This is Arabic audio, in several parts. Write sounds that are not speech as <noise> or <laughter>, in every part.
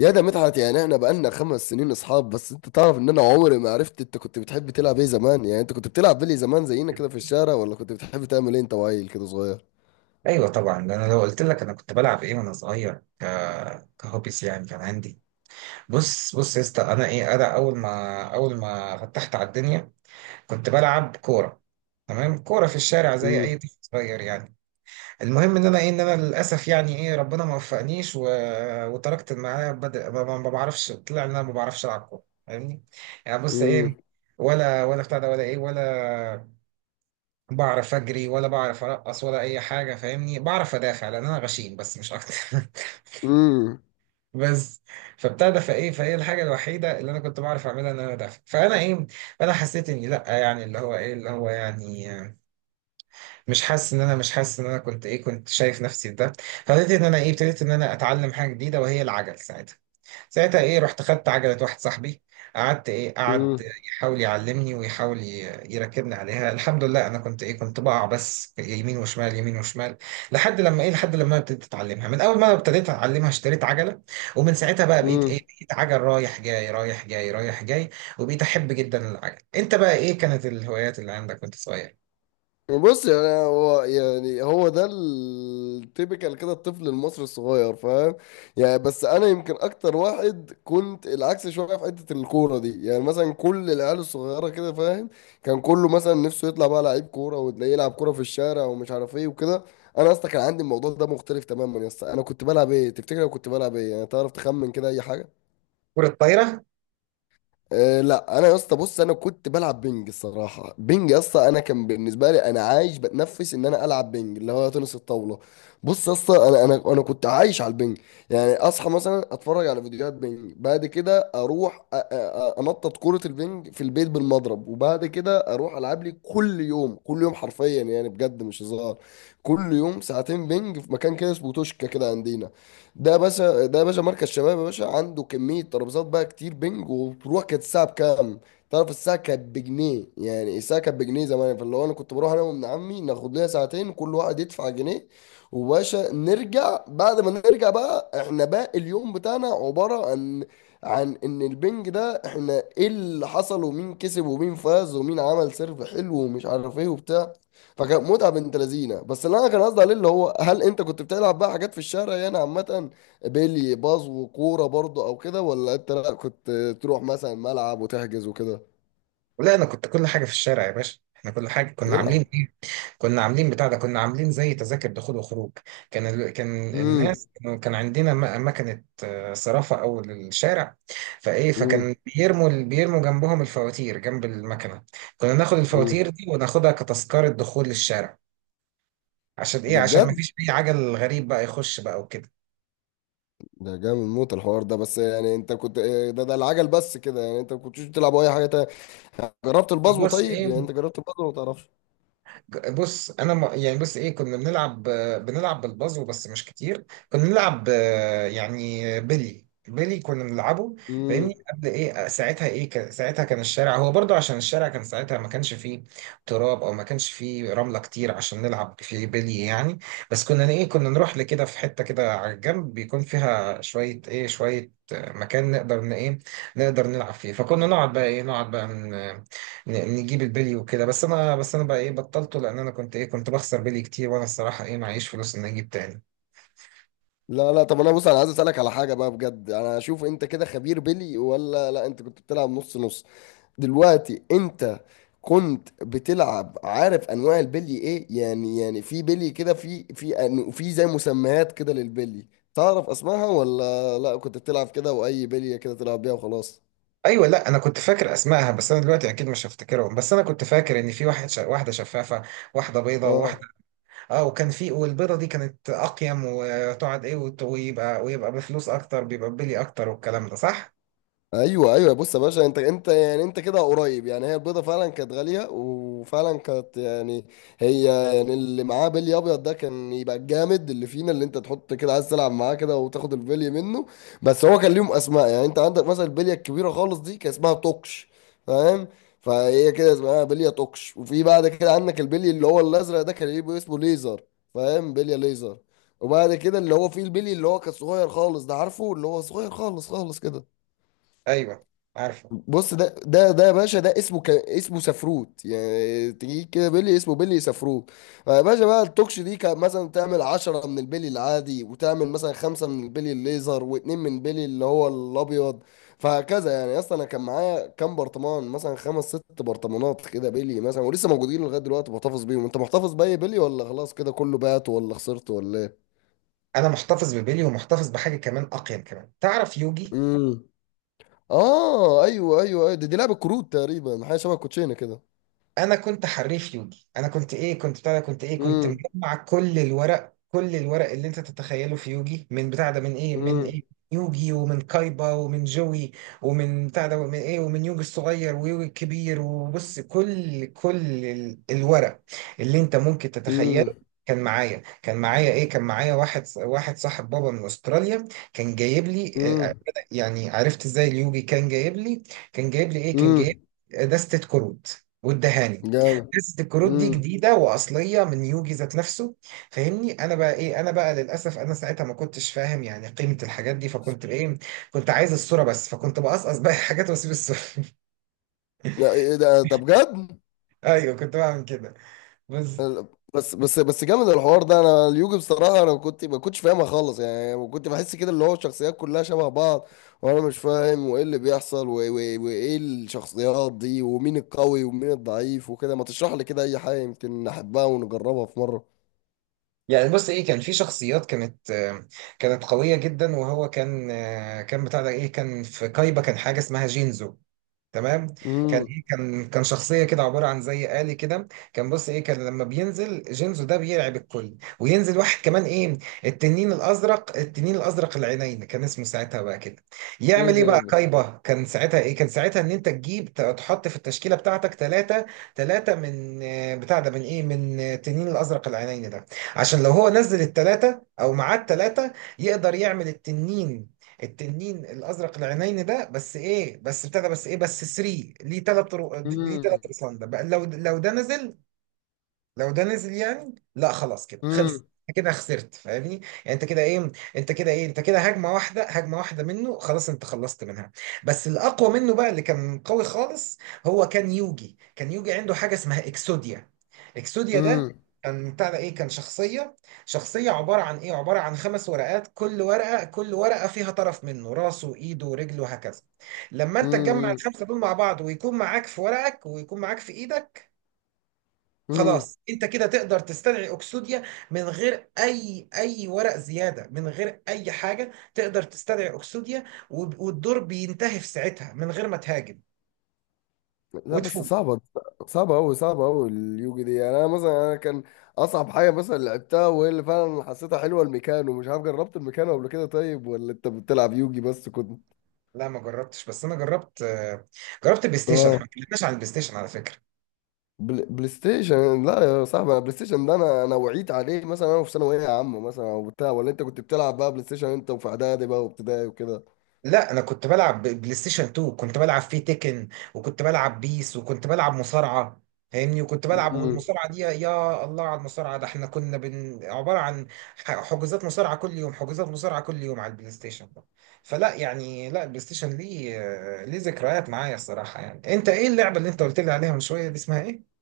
يا ده مدحت، يعني احنا بقالنا 5 سنين اصحاب. بس انت تعرف ان انا عمري ما عرفت انت كنت بتحب تلعب ايه زمان؟ يعني انت كنت بتلعب بلي زمان زينا كده في الشارع، ولا كنت بتحب تعمل ايه انت وعيل كده صغير؟ ايوه طبعا. ده انا لو قلت لك انا كنت بلعب ايه وانا صغير كهوبيس، يعني كان عندي. بص يا اسطى، انا ايه، انا اول ما فتحت على الدنيا كنت بلعب كوره. تمام، كوره في الشارع زي اي امم طفل صغير يعني. المهم ان انا ايه، ان انا للاسف يعني ايه، ربنا ما وفقنيش وتركت المعايا. بدأ ما بعرفش، طلع ان انا ما بعرفش العب كوره. فاهمني؟ يعني بص امم ايه، ولا بتاع ده، ولا ايه، ولا بعرف اجري، ولا بعرف ارقص، ولا اي حاجه. فاهمني؟ بعرف ادافع لان انا غشيم، بس مش اكتر. <laughs> بس فابتدى فايه فايه الحاجه الوحيده اللي انا كنت بعرف اعملها ان انا ادافع. فانا ايه، فانا حسيت اني لا، يعني اللي هو ايه، اللي هو يعني مش حاسس ان انا كنت ايه، كنت شايف نفسي في ده. فابتديت ان انا ايه، ابتديت ان انا اتعلم حاجه جديده، وهي العجل. ساعتها ايه، رحت خدت عجلة واحد صاحبي. قعد امم يحاول يعلمني، ويحاول يركبني عليها. الحمد لله، انا كنت ايه، كنت بقع بس يمين وشمال، يمين وشمال. لحد لما ايه، لحد لما أنا ابتديت اتعلمها. من اول ما أنا ابتديت اتعلمها، اشتريت عجلة. ومن ساعتها بقى، بقيت ايه، امم بقيت عجل رايح جاي، رايح جاي، رايح جاي. وبقيت احب جدا العجل. انت بقى ايه كانت الهوايات اللي عندك وانت صغير؟ بص، يعني هو يعني هو ده التيبيكال كده الطفل المصري الصغير، فاهم؟ يعني بس انا يمكن اكتر واحد كنت العكس شويه في حته الكوره دي. يعني مثلا كل العيال الصغيره كده، فاهم؟ كان كله مثلا نفسه يطلع بقى لعيب كوره، وتلاقيه يلعب كوره في الشارع ومش عارف ايه وكده. انا اصلا كان عندي الموضوع ده مختلف تماما يا اسطى. انا كنت بلعب ايه تفتكر؟ أنا كنت بلعب ايه يعني، تعرف تخمن كده اي حاجه؟ كرة طايرة؟ أه، لا. انا يا اسطى بص، انا كنت بلعب بينج الصراحه. بينج يا اسطى، انا كان بالنسبه لي انا عايش بتنفس ان انا العب بينج، اللي هو تنس الطاوله. بص يا اسطى، انا كنت عايش على البينج. يعني اصحى مثلا اتفرج على فيديوهات بينج، بعد كده اروح انطط كره البينج في البيت بالمضرب، وبعد كده اروح العب لي كل يوم. كل يوم حرفيا يعني، بجد مش هزار. كل يوم ساعتين بينج في مكان كده اسمه توشكا كده عندنا. ده يا باشا، ده يا باشا مركز شباب يا باشا، عنده كمية ترابيزات بقى كتير بنج، وبتروح. كانت الساعة بكام؟ تعرف الساعة كانت بجنيه. يعني الساعة كانت بجنيه زمان. فاللي هو أنا كنت بروح أنا وابن عمي، ناخد لنا ساعتين، كل واحد يدفع جنيه. وباشا نرجع. بعد ما نرجع بقى احنا باقي اليوم بتاعنا عبارة عن، عن إن البنج ده احنا إيه اللي حصل، ومين كسب ومين فاز ومين عمل سيرف حلو ومش عارف إيه وبتاع. فكان متعه بنت لذينه. بس اللي انا كان قصدي عليه اللي هو، هل انت كنت بتلعب بقى حاجات في الشارع يعني عامه؟ بيلي، باز وكوره برضو، او كده؟ ولا انت لا كنت تروح مثلا ملعب وتحجز وكده؟ ولا انا كنت كل حاجة في الشارع يا باشا. احنا كل حاجة كنا يلعب. عاملين إيه؟ كنا عاملين بتاع ده، كنا عاملين زي تذاكر دخول وخروج. كان امم كان عندنا مكنة صرافة أول الشارع. فإيه، امم فكان بيرموا جنبهم الفواتير جنب المكنة. كنا ناخد امم الفواتير دي وناخدها كتذكرة دخول للشارع. عشان إيه؟ ده عشان ما بجد. فيش أي عجل غريب بقى يخش بقى وكده. ده جامد موت الحوار ده. بس يعني انت كنت إيه، ده العجل بس كده؟ يعني انت ما كنتش بتلعب اي حاجه تانية؟ جربت البازو؟ بص طيب يعني إيه، انت جربت البازو ولا ما تعرفش؟ بص انا يعني بص ايه، كنا بنلعب، بنلعب بالبازو بس مش كتير. كنا بنلعب يعني بيلي كنا بنلعبه. امم فاهمني؟ قبل ايه، ساعتها ايه، ساعتها كان الشارع هو برضو، عشان الشارع كان ساعتها ما كانش فيه تراب، او ما كانش فيه رملة كتير عشان نلعب فيه بيلي يعني. بس كنا ايه، كنا نروح لكده في حتة كده على الجنب بيكون فيها شوية ايه، شوية آه، مكان نقدر ايه، نقدر نلعب فيه. فكنا نقعد بقى ايه، نقعد بقى نجيب البلي وكده. بس انا بقى ايه، بطلته لان انا كنت ايه، كنت بخسر بلي كتير، وانا الصراحه ايه، معيش فلوس ان اجيب تاني. لا لا، طب انا بص، انا عايز اسالك على حاجه بقى بجد. انا اشوف انت كده خبير بيلي، ولا لا انت كنت بتلعب نص نص؟ دلوقتي انت كنت بتلعب، عارف انواع البلي ايه يعني؟ يعني في بلي كده، في زي مسميات كده للبلي. تعرف اسمها، ولا لا كنت بتلعب كده واي بليه كده تلعب بيها وخلاص؟ ايوه لا، انا كنت فاكر اسمائها، بس انا دلوقتي اكيد مش هفتكرهم. بس انا كنت فاكر ان في واحده شفافه، واحده بيضه، وواحده اه، اه. وكان في، والبيضه دي كانت اقيم، وتقعد ايه، ويبقى بفلوس اكتر، بيبقى بلي اكتر، والكلام ده صح. ايوه ايوه. بص يا باشا، انت يعني انت كده قريب. يعني هي البيضه فعلا كانت غاليه، وفعلا كانت يعني، هي، يعني اللي معاه بلي ابيض ده كان يبقى الجامد اللي فينا، اللي انت تحط كده عايز تلعب معاه كده وتاخد البلي منه. بس هو كان ليهم اسماء. يعني انت عندك مثلا البليه الكبيره خالص دي، كان اسمها توكش، فاهم؟ فهي كده اسمها بليه توكش. وفي بعد كده عندك البلي اللي هو الازرق ده، كان يبقى اسمه ليزر، فاهم؟ بليه ليزر. وبعد كده اللي هو فيه البلي اللي هو كان صغير خالص ده، عارفه؟ اللي هو صغير خالص خالص كده. ايوه عارفه. بص، ده يا باشا ده اسمه اسمه سفروت. يعني تجي كده بيلي اسمه بيلي سفروت. فيا باشا بقى، التوكش دي كان مثلا تعمل 10 من البيلي العادي، وتعمل مثلا 5 من البيلي الليزر، واتنين من بيلي اللي هو الابيض. فهكذا. يعني اصلا انا كان معايا كام برطمان، مثلا خمس ست برطمانات كده بيلي مثلا، ولسه موجودين لغايه دلوقتي، بحتفظ بيهم. انت محتفظ باي بيلي، ولا خلاص كده كله بات، ولا خسرت، ولا ايه؟ انا محتفظ ببلي، ومحتفظ بحاجه كمان اقيم كمان، تعرف يوجي. امم اه، ايوه ايوه ايوه. دي، لعبه كروت تقريبا، حاجه شبه الكوتشينه كده. انا كنت حريف يوجي، انا كنت ايه، كنت بتاع ده، كنت ايه، كنت امم مجمع كل الورق، كل الورق اللي انت تتخيله في يوجي، من بتاع ده، من ايه يوجي، ومن كايبا، ومن جوي، ومن بتاع ده، ومن ايه، ومن يوجي الصغير ويوجي الكبير. وبص، كل الورق اللي انت ممكن تتخيله امم كان معايا. كان معايا ايه كان معايا واحد صاحب بابا من استراليا كان جايب لي امم يعني، عرفت ازاي اليوجي؟ كان جايب لي، كان جايب لي ايه كان جايب امم لي دستة كروت والدهاني، جامد. قصه الكروت دي امم جديده واصليه من يوجي ذات نفسه. فاهمني؟ انا بقى ايه، انا بقى للاسف انا ساعتها ما كنتش فاهم يعني قيمه الحاجات دي. فكنت ايه، كنت عايز الصوره بس، فكنت بقصقص بقى <laughs> الحاجات واسيب الصوره. لا، ايه ده، ده بجد. <laughs> ايوه كنت بعمل كده، بس. بس جامد الحوار ده. انا اليوجي بصراحه انا كنت ما كنتش فاهمها خالص. يعني كنت بحس كده اللي هو الشخصيات كلها شبه بعض وانا مش فاهم، وايه اللي بيحصل وايه الشخصيات دي، ومين القوي ومين الضعيف وكده. ما تشرح لي كده اي حاجه، يمكن نحبها ونجربها في مره. يعني بص ايه، كان في شخصيات كانت كانت قوية جدا. وهو كان كان بتاع ده ايه، كان في كايبا كان حاجة اسمها جينزو، تمام. كان امم ايه، كان شخصيه كده عباره عن زي آلي كده. كان بص ايه، كان لما بينزل جينزو ده بيرعب الكل، وينزل واحد كمان ايه، التنين الازرق، التنين الازرق العينين كان اسمه ساعتها بقى كده. ايه يعمل ايه ده، ايه بقى ده. كايبا؟ كان ساعتها ايه، كان ساعتها ان انت تجيب تحط في التشكيله بتاعتك ثلاثه، ثلاثه من بتاع ده، من ايه، من التنين الازرق العينين ده. عشان لو هو نزل الثلاثه، او معاه الثلاثه، يقدر يعمل التنين، التنين الازرق العينين ده. بس ايه، بس ابتدى، بس ايه، بس 3. ليه ثلاث؟ ليه ثلاث امم رسام ده بقى؟ لو ده نزل، لو ده نزل يعني لا، خلاص كده خلص، انت كده خسرت. فاهمني؟ يعني انت كده هجمه واحده، هجمه واحده منه خلاص، انت خلصت منها. بس الاقوى منه بقى، اللي كان قوي خالص، هو كان يوجي، كان يوجي عنده حاجه اسمها اكسوديا. اكسوديا ده امم كان بتاع ده ايه، كان شخصيه، شخصيه عباره عن ايه، عباره عن خمس ورقات، كل ورقه، كل ورقه فيها طرف منه، راسه وايده ورجله وهكذا. لما انت تجمع امم الخمسه دول مع بعض، ويكون معاك في ورقك، ويكون معاك في ايدك، امم خلاص انت كده تقدر تستدعي اكسوديا، من غير اي ورق زياده، من غير اي حاجه تقدر تستدعي اكسوديا. والدور بينتهي في ساعتها من غير ما تهاجم، لا بس وتفوز. صعبة. صعبة أوي، صعبة أوي اليوجي دي. يعني أنا مثلا أنا كان أصعب حاجة مثلا لعبتها، وهي اللي فعلا حسيتها حلوة، الميكانو. مش عارف، جربت الميكانو قبل كده طيب، ولا أنت بتلعب يوجي بس كنت؟ لا ما جربتش. بس انا جربت جربت بلاي ستيشن. احنا ما آه. اتكلمناش عن البلاي ستيشن على فكره. بلاي ستيشن لا يا صاحبي. أنا بلاي ستيشن ده أنا وعيت عليه مثلا أنا في ثانوية عامة مثلا أو بتاع. ولا أنت كنت بتلعب بقى بلاي ستيشن أنت وفي إعدادي بقى وابتدائي وكده؟ لا انا كنت بلعب بلاي ستيشن 2، كنت بلعب فيه تيكن، وكنت بلعب بيس، وكنت بلعب مصارعه. فاهمني؟ وكنت بلعب، مم. والمصارعه دي يا الله على المصارعه، ده احنا كنا عباره عن حجوزات مصارعه كل يوم، حجوزات مصارعه كل يوم على البلاي ستيشن ده. فلا يعني، لا البلاي ستيشن ليه، ليه ذكريات معايا الصراحه. يعني انت ايه اللعبه اللي انت قلت لي عليها من شويه دي اسمها ايه؟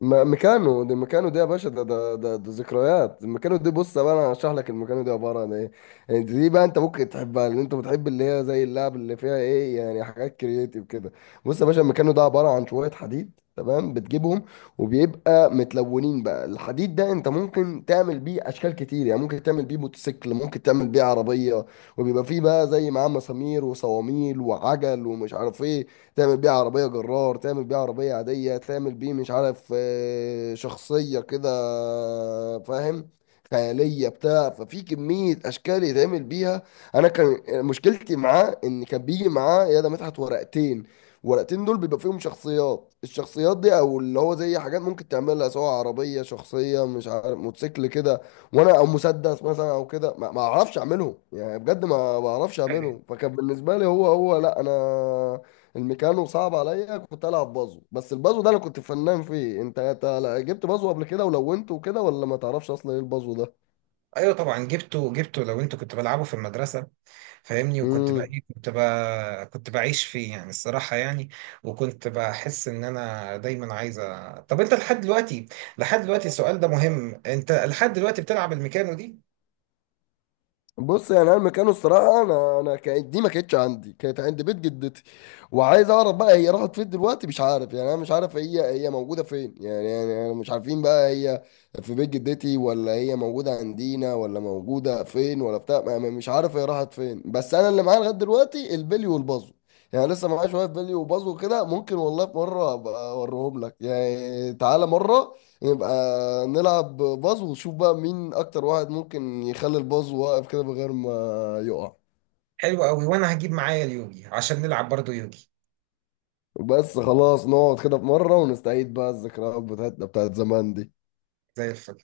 ميكانو ده، ميكانو ده يا باشا، ده ذكريات الميكانو دي. بص بقى، انا هشرح لك الميكانو دي عباره عن ايه. يعني دي بقى انت ممكن تحبها، لان انت بتحب اللي هي زي اللعب اللي فيها ايه، يعني حاجات كرييتيف كده. بص يا باشا، الميكانو ده عباره عن شويه حديد تمام، بتجيبهم، وبيبقى متلونين بقى. الحديد ده انت ممكن تعمل بيه اشكال كتير. يعني ممكن تعمل بيه موتوسيكل، ممكن تعمل بيه عربيه، وبيبقى فيه بقى زي معاه مسامير وصواميل وعجل ومش عارف ايه. تعمل بيه عربية جرار، تعمل بيه عربية عادية، تعمل بيه مش عارف شخصية كده، فاهم؟ خيالية بتاع. ففي كمية أشكال يتعمل بيها. أنا كان مشكلتي معاه إن كان بيجي معاه يا ده مدحت ورقتين. ورقتين دول بيبقى فيهم شخصيات، الشخصيات دي او اللي هو زي حاجات ممكن تعملها سواء عربيه شخصيه مش عارف موتوسيكل كده، وانا او مسدس مثلا او كده، ما اعرفش اعملهم. يعني بجد ما بعرفش ايوه اعملهم. فكان بالنسبه لي هو، لا انا، الميكانو صعب عليا. كنت العب بازو، بس البازو ده انا كنت فنان فيه. انت جبت بازو قبل كده ولونته وكده، ولا ما تعرفش اصلا ايه البازو ده؟ ايوه طبعا جبته، جبته لو انت كنت بلعبه في المدرسه. فاهمني؟ وكنت بقى امم ايه، كنت بقى كنت بعيش فيه يعني الصراحة يعني. وكنت بحس ان انا دايما عايز طب انت لحد دلوقتي، لحد دلوقتي السؤال ده مهم، انت لحد دلوقتي بتلعب الميكانو دي؟ بص، يعني انا مكانه الصراحه، انا كانت دي ما كانتش عندي، كانت عند بيت جدتي. وعايز اعرف بقى هي راحت فين دلوقتي، مش عارف. يعني انا مش عارف هي موجوده فين يعني. يعني انا مش عارفين بقى هي في بيت جدتي، ولا هي موجوده عندنا، ولا موجوده فين، ولا بتاع، مش عارف هي راحت فين. بس انا اللي معايا لغايه دلوقتي البلي والبازو. يعني لسه معايا شويه بلي وبازو كده. ممكن والله في مره ابقى اوريهم لك، يعني تعالى مره يبقى نلعب باز، ونشوف بقى مين اكتر واحد ممكن يخلي الباز واقف كده من غير ما يقع. حلو قوي. وانا هجيب معايا اليوجي عشان نلعب برضو يوجي. بس خلاص، نقعد كده في مرة ونستعيد بقى الذكريات بتاعتنا بتاعت زمان دي. زي الفل.